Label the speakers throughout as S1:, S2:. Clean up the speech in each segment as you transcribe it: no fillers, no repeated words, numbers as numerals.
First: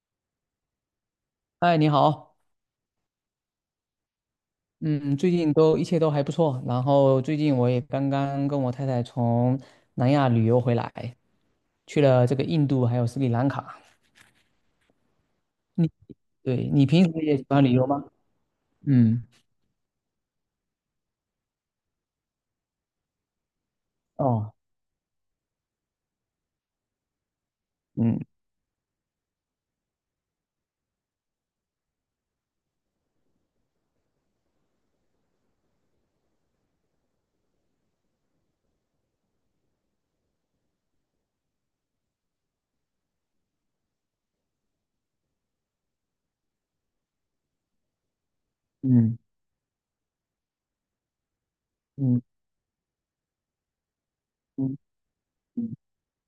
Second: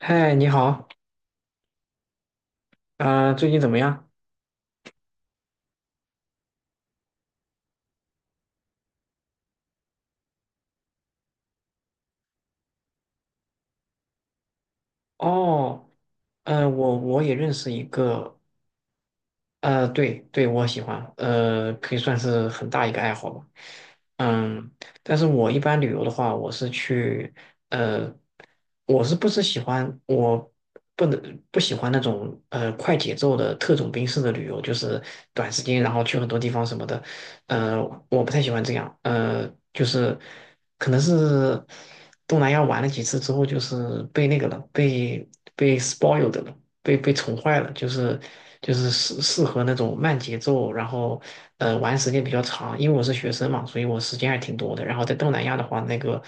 S1: 嗨，你好，
S2: 嗨，你好。
S1: 最近怎么样？
S2: 嗯，最近都一切都还不错。然后最近我也刚刚跟我太太从南亚旅游回来，去了这个印度还有斯里兰卡。
S1: 哦。
S2: 你对
S1: 嗯，
S2: 你
S1: 我
S2: 平时
S1: 我也
S2: 也喜
S1: 认
S2: 欢
S1: 识
S2: 旅
S1: 一
S2: 游吗？
S1: 个，
S2: 嗯。
S1: 对对，我喜欢，可以算是很大一个爱好吧。
S2: 哦。
S1: 嗯。但是我一般旅游的话，我是去，呃，
S2: 嗯
S1: 我是不是喜欢，我不能不喜欢那种快节奏的特种兵式的旅游，就是短时间然后去很多地方什么的，呃，我不太喜欢这样，就是可能是东南亚玩了几次之后，就是被那个了，被 spoiled 了。被宠坏了，就是
S2: 嗯
S1: 适合那种慢节奏，然后玩时
S2: 嗯
S1: 间比较长。因为我是学生嘛，所以我时间还挺多
S2: 嗯
S1: 的。然后在东南亚的
S2: 嗯
S1: 话，那个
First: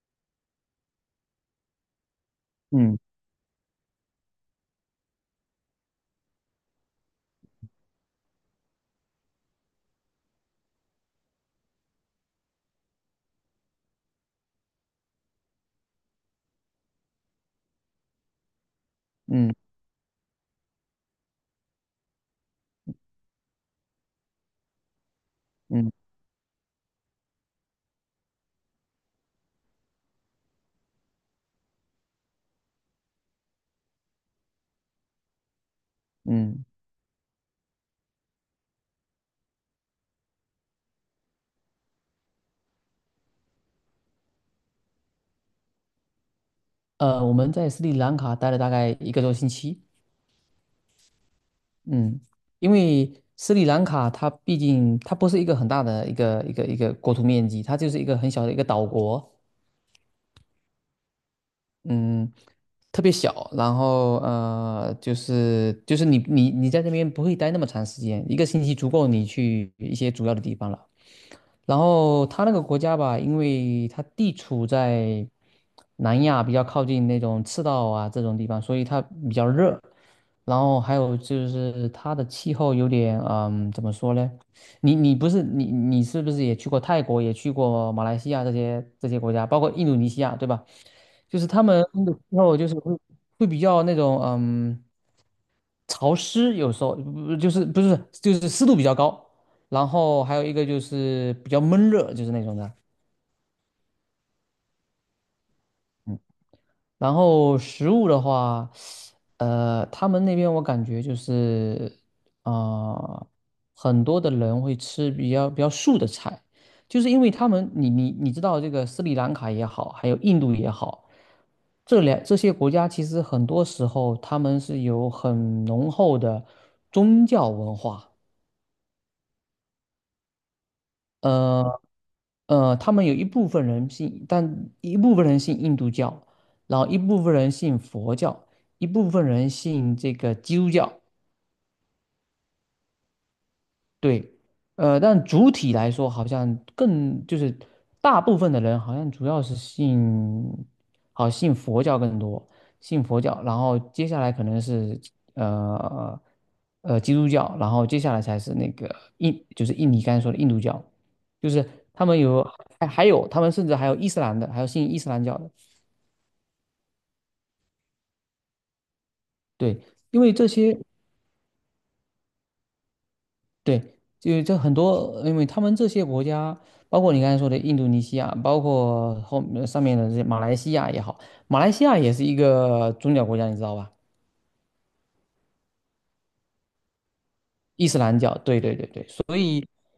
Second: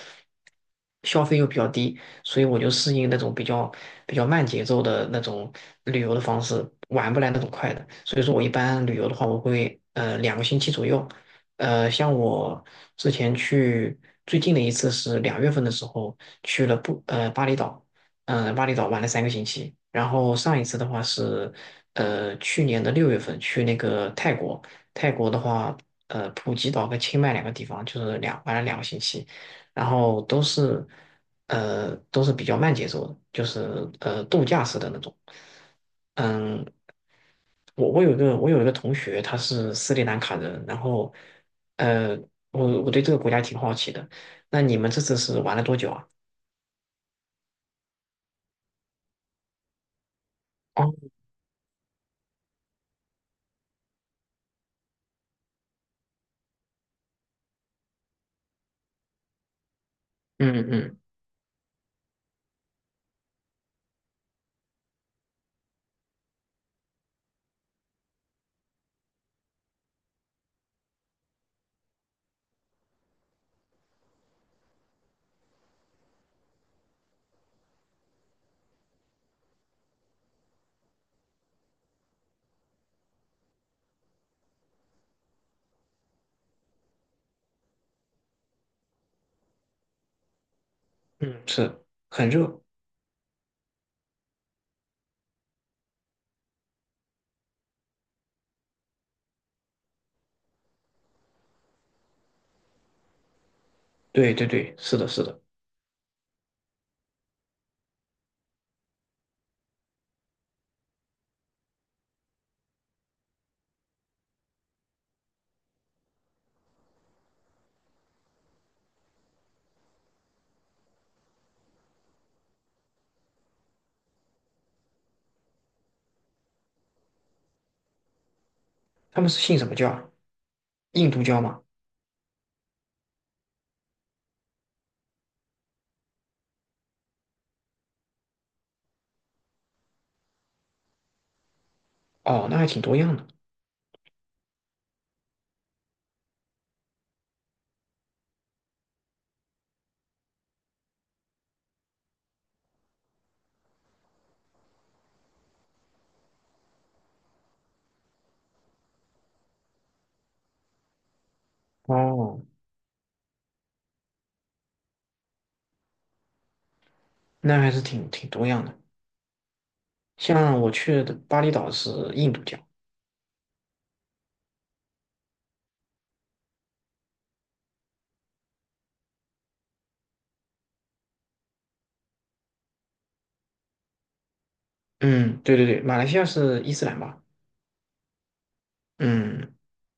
S1: 消费又比较低，所以我就适
S2: 嗯
S1: 应那种比较慢节奏的那种旅游的方式，玩不来那种快的。所以说我一般旅游的话，我会两个星期左右。像我之前去最近的一次是2月份的时候去了不巴厘岛，嗯、巴厘岛玩了三个星
S2: 嗯
S1: 期。然后上一次的话是，去年的6月份去那个泰国，泰国的话，
S2: 嗯
S1: 普吉岛跟清迈两个地方，就是玩了两个星期，然后都是，都是比较慢节奏的，就是度假式的那种。嗯，
S2: 嗯。
S1: 我有一个同学，他是斯里兰卡人，然后，呃，我对这个国家挺好奇的。那你们这次是玩了多久啊？
S2: 我们在斯里兰卡待了大概一个多星期。
S1: 哦。
S2: 嗯。因为斯里兰卡它毕竟它不是一个很大的一个国土面积，它就是一个很小的一个岛国。
S1: 嗯嗯
S2: 嗯，特别小。然后就是你在这边不会待那么长时间，一个星期足够你去一些主要的地方了。然后它那个国家吧，因为它地处在南亚比较靠近那种赤道啊这种地方，所以它比较热。然后还有就是它的气候有点怎么说呢？你是不是也去过泰国，也去过马来西亚这些国家，包括印度尼西亚，对吧？就
S1: 嗯，
S2: 是他们
S1: 是
S2: 那个气
S1: 很
S2: 候
S1: 热。
S2: 就是会比较那种潮湿，有时候不就是不是就是湿度比较高，然后还有一个就是比较闷热，就是那种的。
S1: 对对对，是的，是的。
S2: 然后食物的话，他们那边我感觉就是，啊、很多的人会吃比较素的菜，就是因为他们，你知道这个斯里兰卡也好，还有印度也好，这些国家其实很多时候他们是有很浓厚的宗教文化。
S1: 他们是信什么教啊，印度教吗？
S2: 呃他们有一部分人信，但一部分人信印度教，然后一部分人信佛教，一部分人信这个基督教。
S1: 哦，那还挺多样的。
S2: 对。但主体来说，好像更就是大部分的人好像主要是信，好信佛教更多，信佛教，然后接下来可能是呃基督教，然后接下来才是那个就是印尼刚才说的印度教，就是他们
S1: 哦，
S2: 有，还有他们甚至还有伊斯兰的，还有信伊斯兰教的。
S1: 那还是挺多样的。
S2: 对，因为这
S1: 像我
S2: 些。
S1: 去的巴厘岛是印度教。
S2: 对，就这很多，因为他们这些国家，包括你刚才说的印度尼西亚，包括上面的这些马来西亚也好，马来西亚也是一个宗教国家，你知道吧？
S1: 嗯，对对对，马来西亚是伊斯兰吧？
S2: 伊斯兰教，对对对对。
S1: 嗯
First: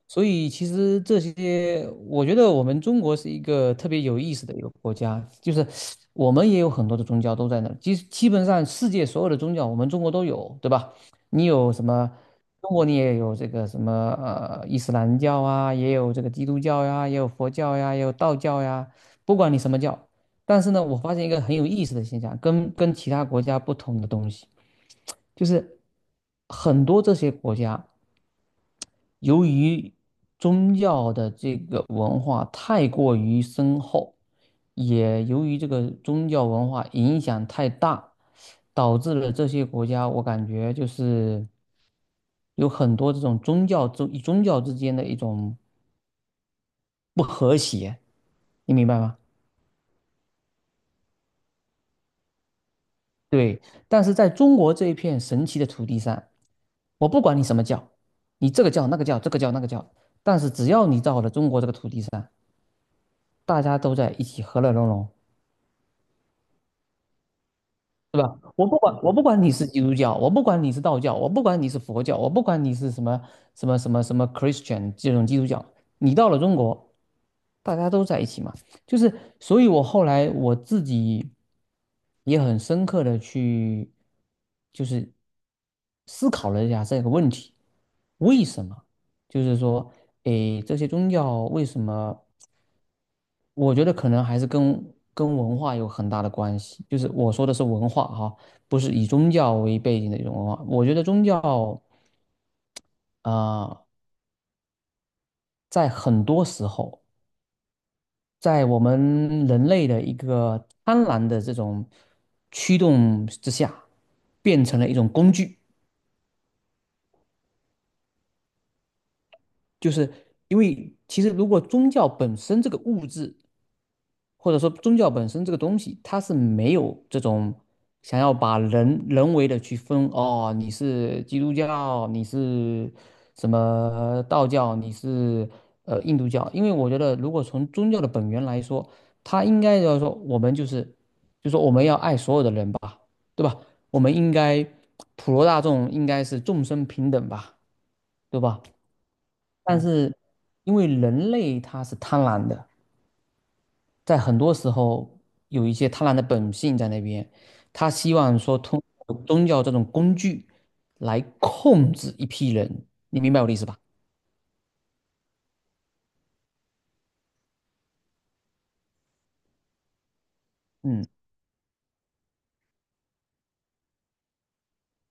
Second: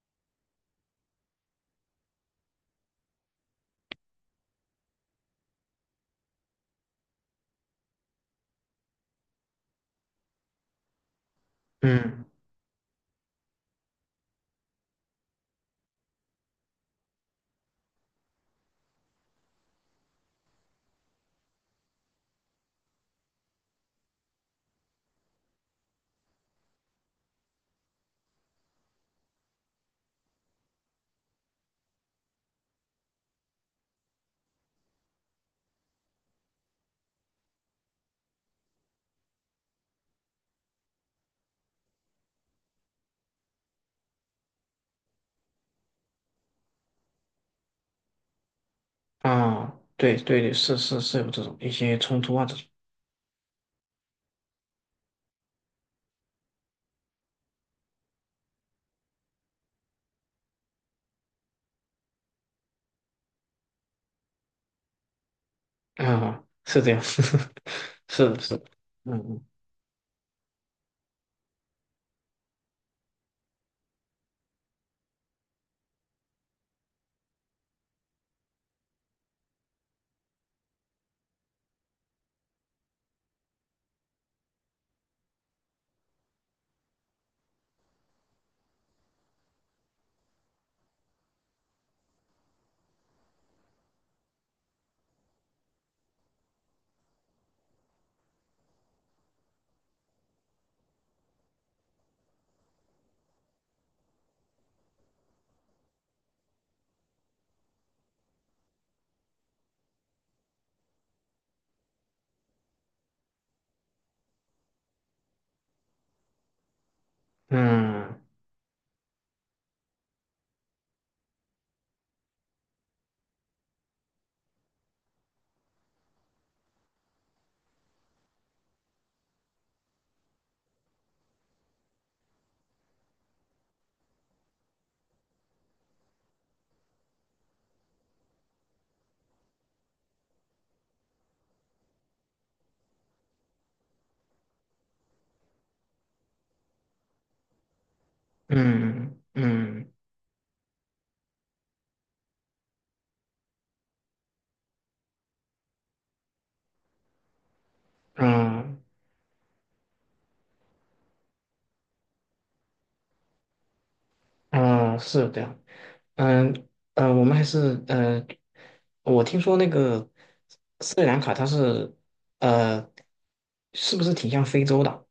S2: 所以其实这些，我觉得我们中国是一个特别有意思的一个国家，就是我们也有很多的宗教都在那儿，基本上世界所有的宗教我们中国都有，对吧？你有什么？
S1: 嗯，
S2: 中国你也有这个什么伊斯兰教啊，也有这个基督教呀，也有佛教呀，也有道教呀，不管你什么教。但是呢，我发现一个很有意思的现象，跟其他国家不同的东西，就是很多这些国家，由于宗教的这个文化太过于深厚，也由于这个宗教文化影响太大，导致了这些国家，我感觉就是有很多这种宗教之间的一种不和谐，你明白吗？
S1: 啊，对对对，是是是有这种一些冲突啊这种。
S2: 对。但是在中国这一片神奇的土地上，我不管你什么教，你这个教那个教，这个教那个教，但是只要你到了中国这个土地上，大家都在一起和乐融融。
S1: 啊，是这样，
S2: 是
S1: 是的，
S2: 吧？
S1: 是的。
S2: 我不管，我不管
S1: 嗯
S2: 你是基督教，我不管你是道教，我不管你是佛教，我不管你是什么 Christian 这种基督教，你到了中国，大家都在一起嘛。就是，所以我后来我自己也很深刻的去，就是思考了一下这个问题。为什么？就是说，诶，这些宗教为什么？我觉得可能还是跟文化有很大的关系，就是我说的是文化哈，不是以宗教为背景的一种文化。我觉得宗教呃，在很多时候，在我们人类的一个贪婪的这种驱动之下，变成了一种工具。
S1: 嗯
S2: 就是因为其实如果宗教本身这个物质或者说宗教本身这个东西，它是没有这种想要把人人为的去分，哦，你是基督教，你是什么道教，你是印度教，因为我觉得如果从宗教的本源来说，它应该要说我们就说我们要爱所有的人吧，对吧？我们应该普罗大众应该是众生平等吧，对吧？
S1: 嗯嗯
S2: 但嗯
S1: 嗯
S2: 是因为人类他是贪婪的。在很多时候有一些贪婪的本性在那边，他希望说
S1: 嗯
S2: 通过宗教这种工具来控制一批人，你明白我的意思吧？
S1: 嗯，啊，是有这样。嗯。嗯，我们还是我听说那个斯里
S2: 嗯，
S1: 兰卡它是呃，是不是挺像非洲的？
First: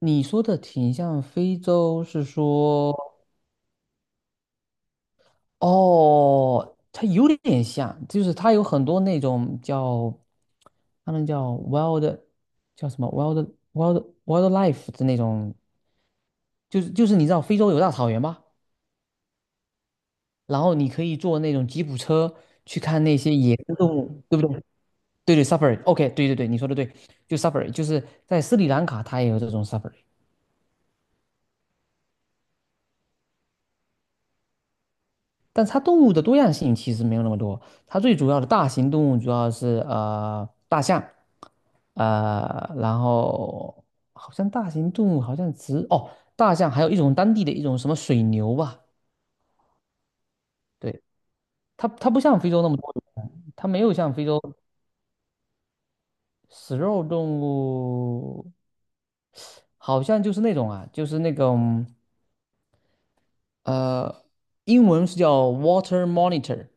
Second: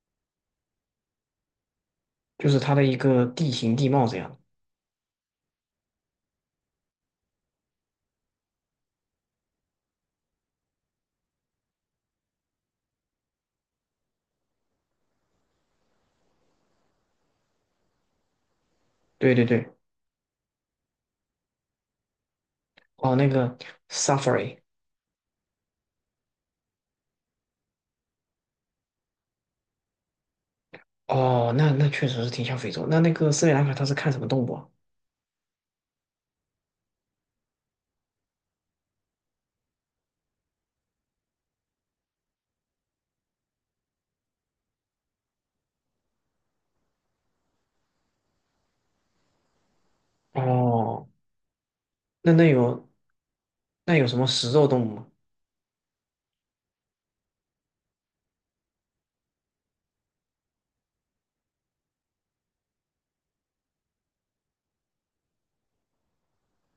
S2: 你说的挺像非洲，是
S1: 就是它的
S2: 说，
S1: 一个地形地貌这样。
S2: 哦，它有点像，就是它有很多那种叫，他们叫 wild,叫什么 wildlife 的那种，就是你知道非洲有大草原吗？
S1: 对对对。
S2: 然后你可以坐那种吉普车去看
S1: 哦，
S2: 那
S1: 那
S2: 些野
S1: 个
S2: 生动物，对不
S1: safari。
S2: 对？对对safari，OK，对对对，你说的对，就 safari,就是在斯里兰卡它也有这种 safari,
S1: 哦，那确实是挺像非洲。那个斯里兰卡它是看什么动物啊？
S2: 但它动物的多样性其实没有那么多，它最主要的大型动物主要是大象。然后好像大型动物好像只，大象，还有一种当地的一种什么水牛吧。对，
S1: 哦，
S2: 它不
S1: 那
S2: 像
S1: 那
S2: 非洲那么
S1: 有
S2: 多，它没有
S1: 那有
S2: 像
S1: 什
S2: 非
S1: 么
S2: 洲。
S1: 食肉动物吗？
S2: 食肉动物，好像就是那种啊，就是那种呃，英文是叫 water monitor,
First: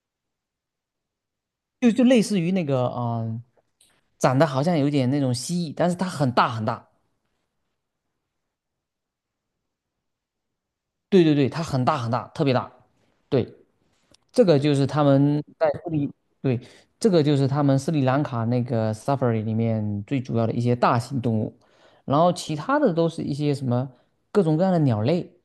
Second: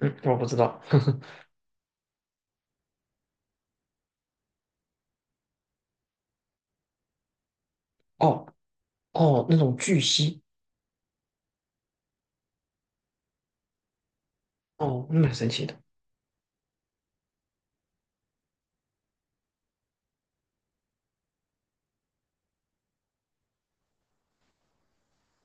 S1: 嗯，我不知道。
S2: 就类似于那个长得好像有点那种蜥蜴，但是它很大很大。
S1: 哦。哦，那种巨蜥。
S2: 对对对，它很大很大，特别大。对，这个就是他
S1: 哦，那蛮
S2: 们
S1: 神奇
S2: 在
S1: 的。
S2: 斯里，对，这个就是他们斯里兰卡那个 safari 里面最主要的一些大型动物，然后其他的都是一些什么各种各样的鸟类。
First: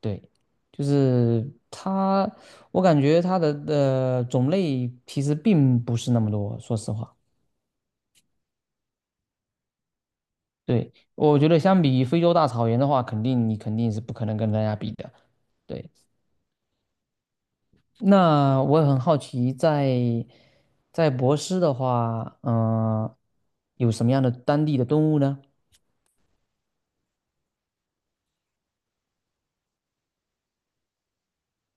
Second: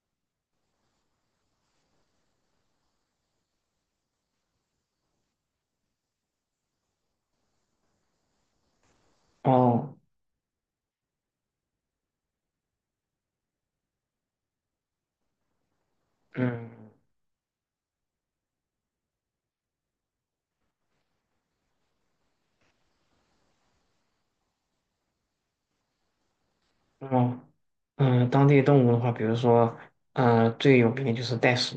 S2: 对，就是它，我感觉它的种类其实并不是那么多，说实话。
S1: 哦。
S2: 对，我觉得相比非洲大草原的话，肯定你肯定是不可能跟人家比的。对，
S1: 嗯。
S2: 那我也很好奇在博斯的话，有什么样的当地的动物呢？
S1: 哦。嗯，当地动物的话，比如说，嗯、最有名的就是袋鼠。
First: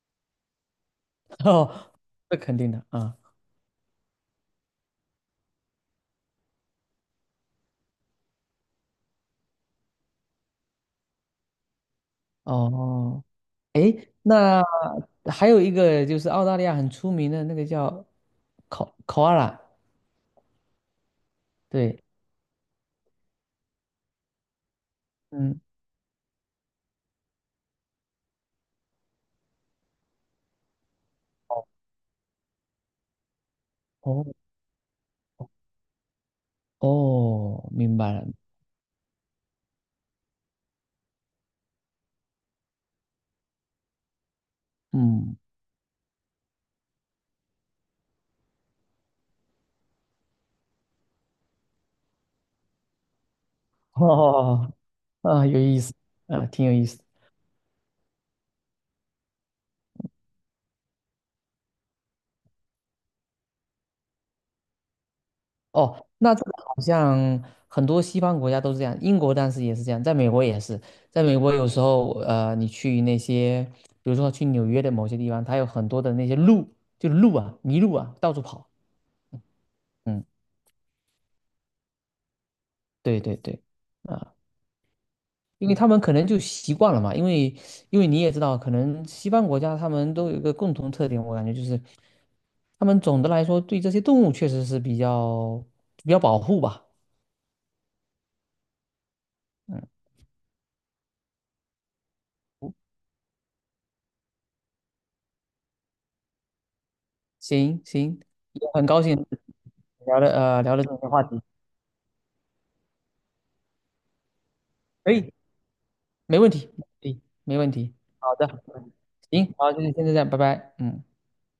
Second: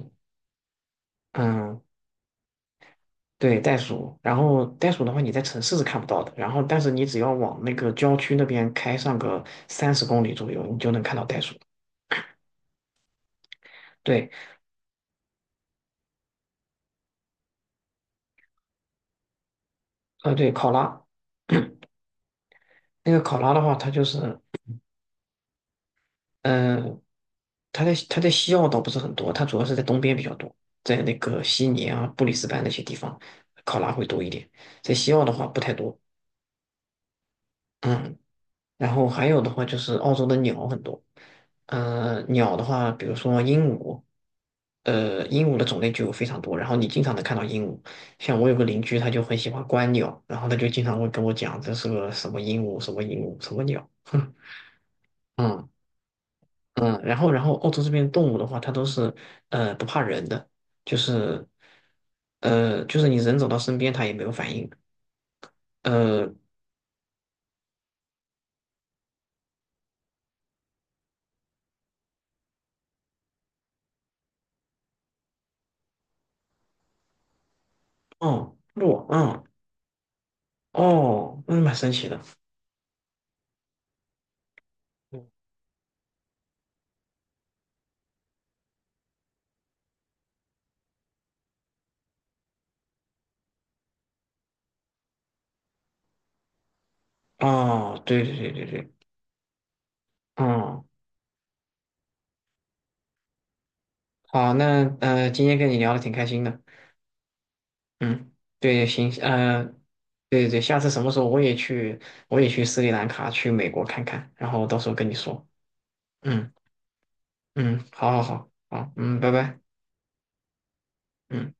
S1: 嗯，
S2: 哦，这肯定的啊。
S1: 对，袋鼠。然后袋鼠的话，你在城市是看不到的，然后但是你只要往那个郊区那边开上个30公里左右，你就能看到袋鼠。
S2: 哦，
S1: 对。
S2: 那还有一个就是澳大利亚很出名的那个叫考阿拉，
S1: 对，考拉。
S2: 对，
S1: 那个考拉的话，它就是，
S2: 嗯，
S1: 嗯、它在西澳倒不是很多，它主要是在东边比较多，在那个悉
S2: 哦
S1: 尼啊、布里斯班那些地方，考拉会多
S2: 哦
S1: 一点，在西澳的话不太多。
S2: 哦，明白
S1: 嗯。
S2: 了，
S1: 然后还有的话就是澳洲的鸟很多，鸟的话，比如说鹦鹉，
S2: 嗯，
S1: 鹦鹉的种类就非常多，然后你经常能看到鹦鹉。像我有个邻居，他就很喜欢观鸟，然后他就经常会跟我讲这是个什么鹦鹉，什么鹦鹉，什么鸟。
S2: 哦，啊，有
S1: 嗯
S2: 意思，啊，挺有意
S1: 嗯，
S2: 思。
S1: 然后澳洲这边动物的话，它都是不怕人的，就是就是你人走到身边它也没有反应。
S2: 哦，
S1: 呃，
S2: 那这个好像很多西方国家都是这样，英国当时也是这样，在美国也是，在美国有时候，你去那些，比如说去纽约的某些地方，它有很多的那些路，就路啊，麋鹿啊，到处
S1: 哦，
S2: 跑。
S1: 鹿，嗯。
S2: 嗯，
S1: 哦，那蛮神奇的。
S2: 对对对，啊。因为他们可能就习惯了嘛，因为你也知道，可能西方国家他们都有一个共同特点，我感觉就是他们总的来说对这些动物确实是比较保护吧。
S1: 哦，对对对对对。
S2: 嗯，
S1: 哦，好，那今天跟你聊的挺开心的。
S2: 行行，
S1: 嗯，
S2: 也
S1: 对，
S2: 很高
S1: 行，
S2: 兴聊了
S1: 对对对，
S2: 呃聊
S1: 下
S2: 了
S1: 次
S2: 这
S1: 什
S2: 些
S1: 么时
S2: 话
S1: 候我
S2: 题，
S1: 也去，我也去斯里兰卡，去美国看看，然后到时候跟
S2: 可
S1: 你
S2: 以，
S1: 说。
S2: 没问
S1: 嗯
S2: 题，可以，没问
S1: 嗯，
S2: 题。
S1: 好好
S2: 好的，
S1: 好，好，嗯，拜
S2: 行，
S1: 拜。
S2: 好，就是现在这样，拜拜，嗯。
S1: 嗯。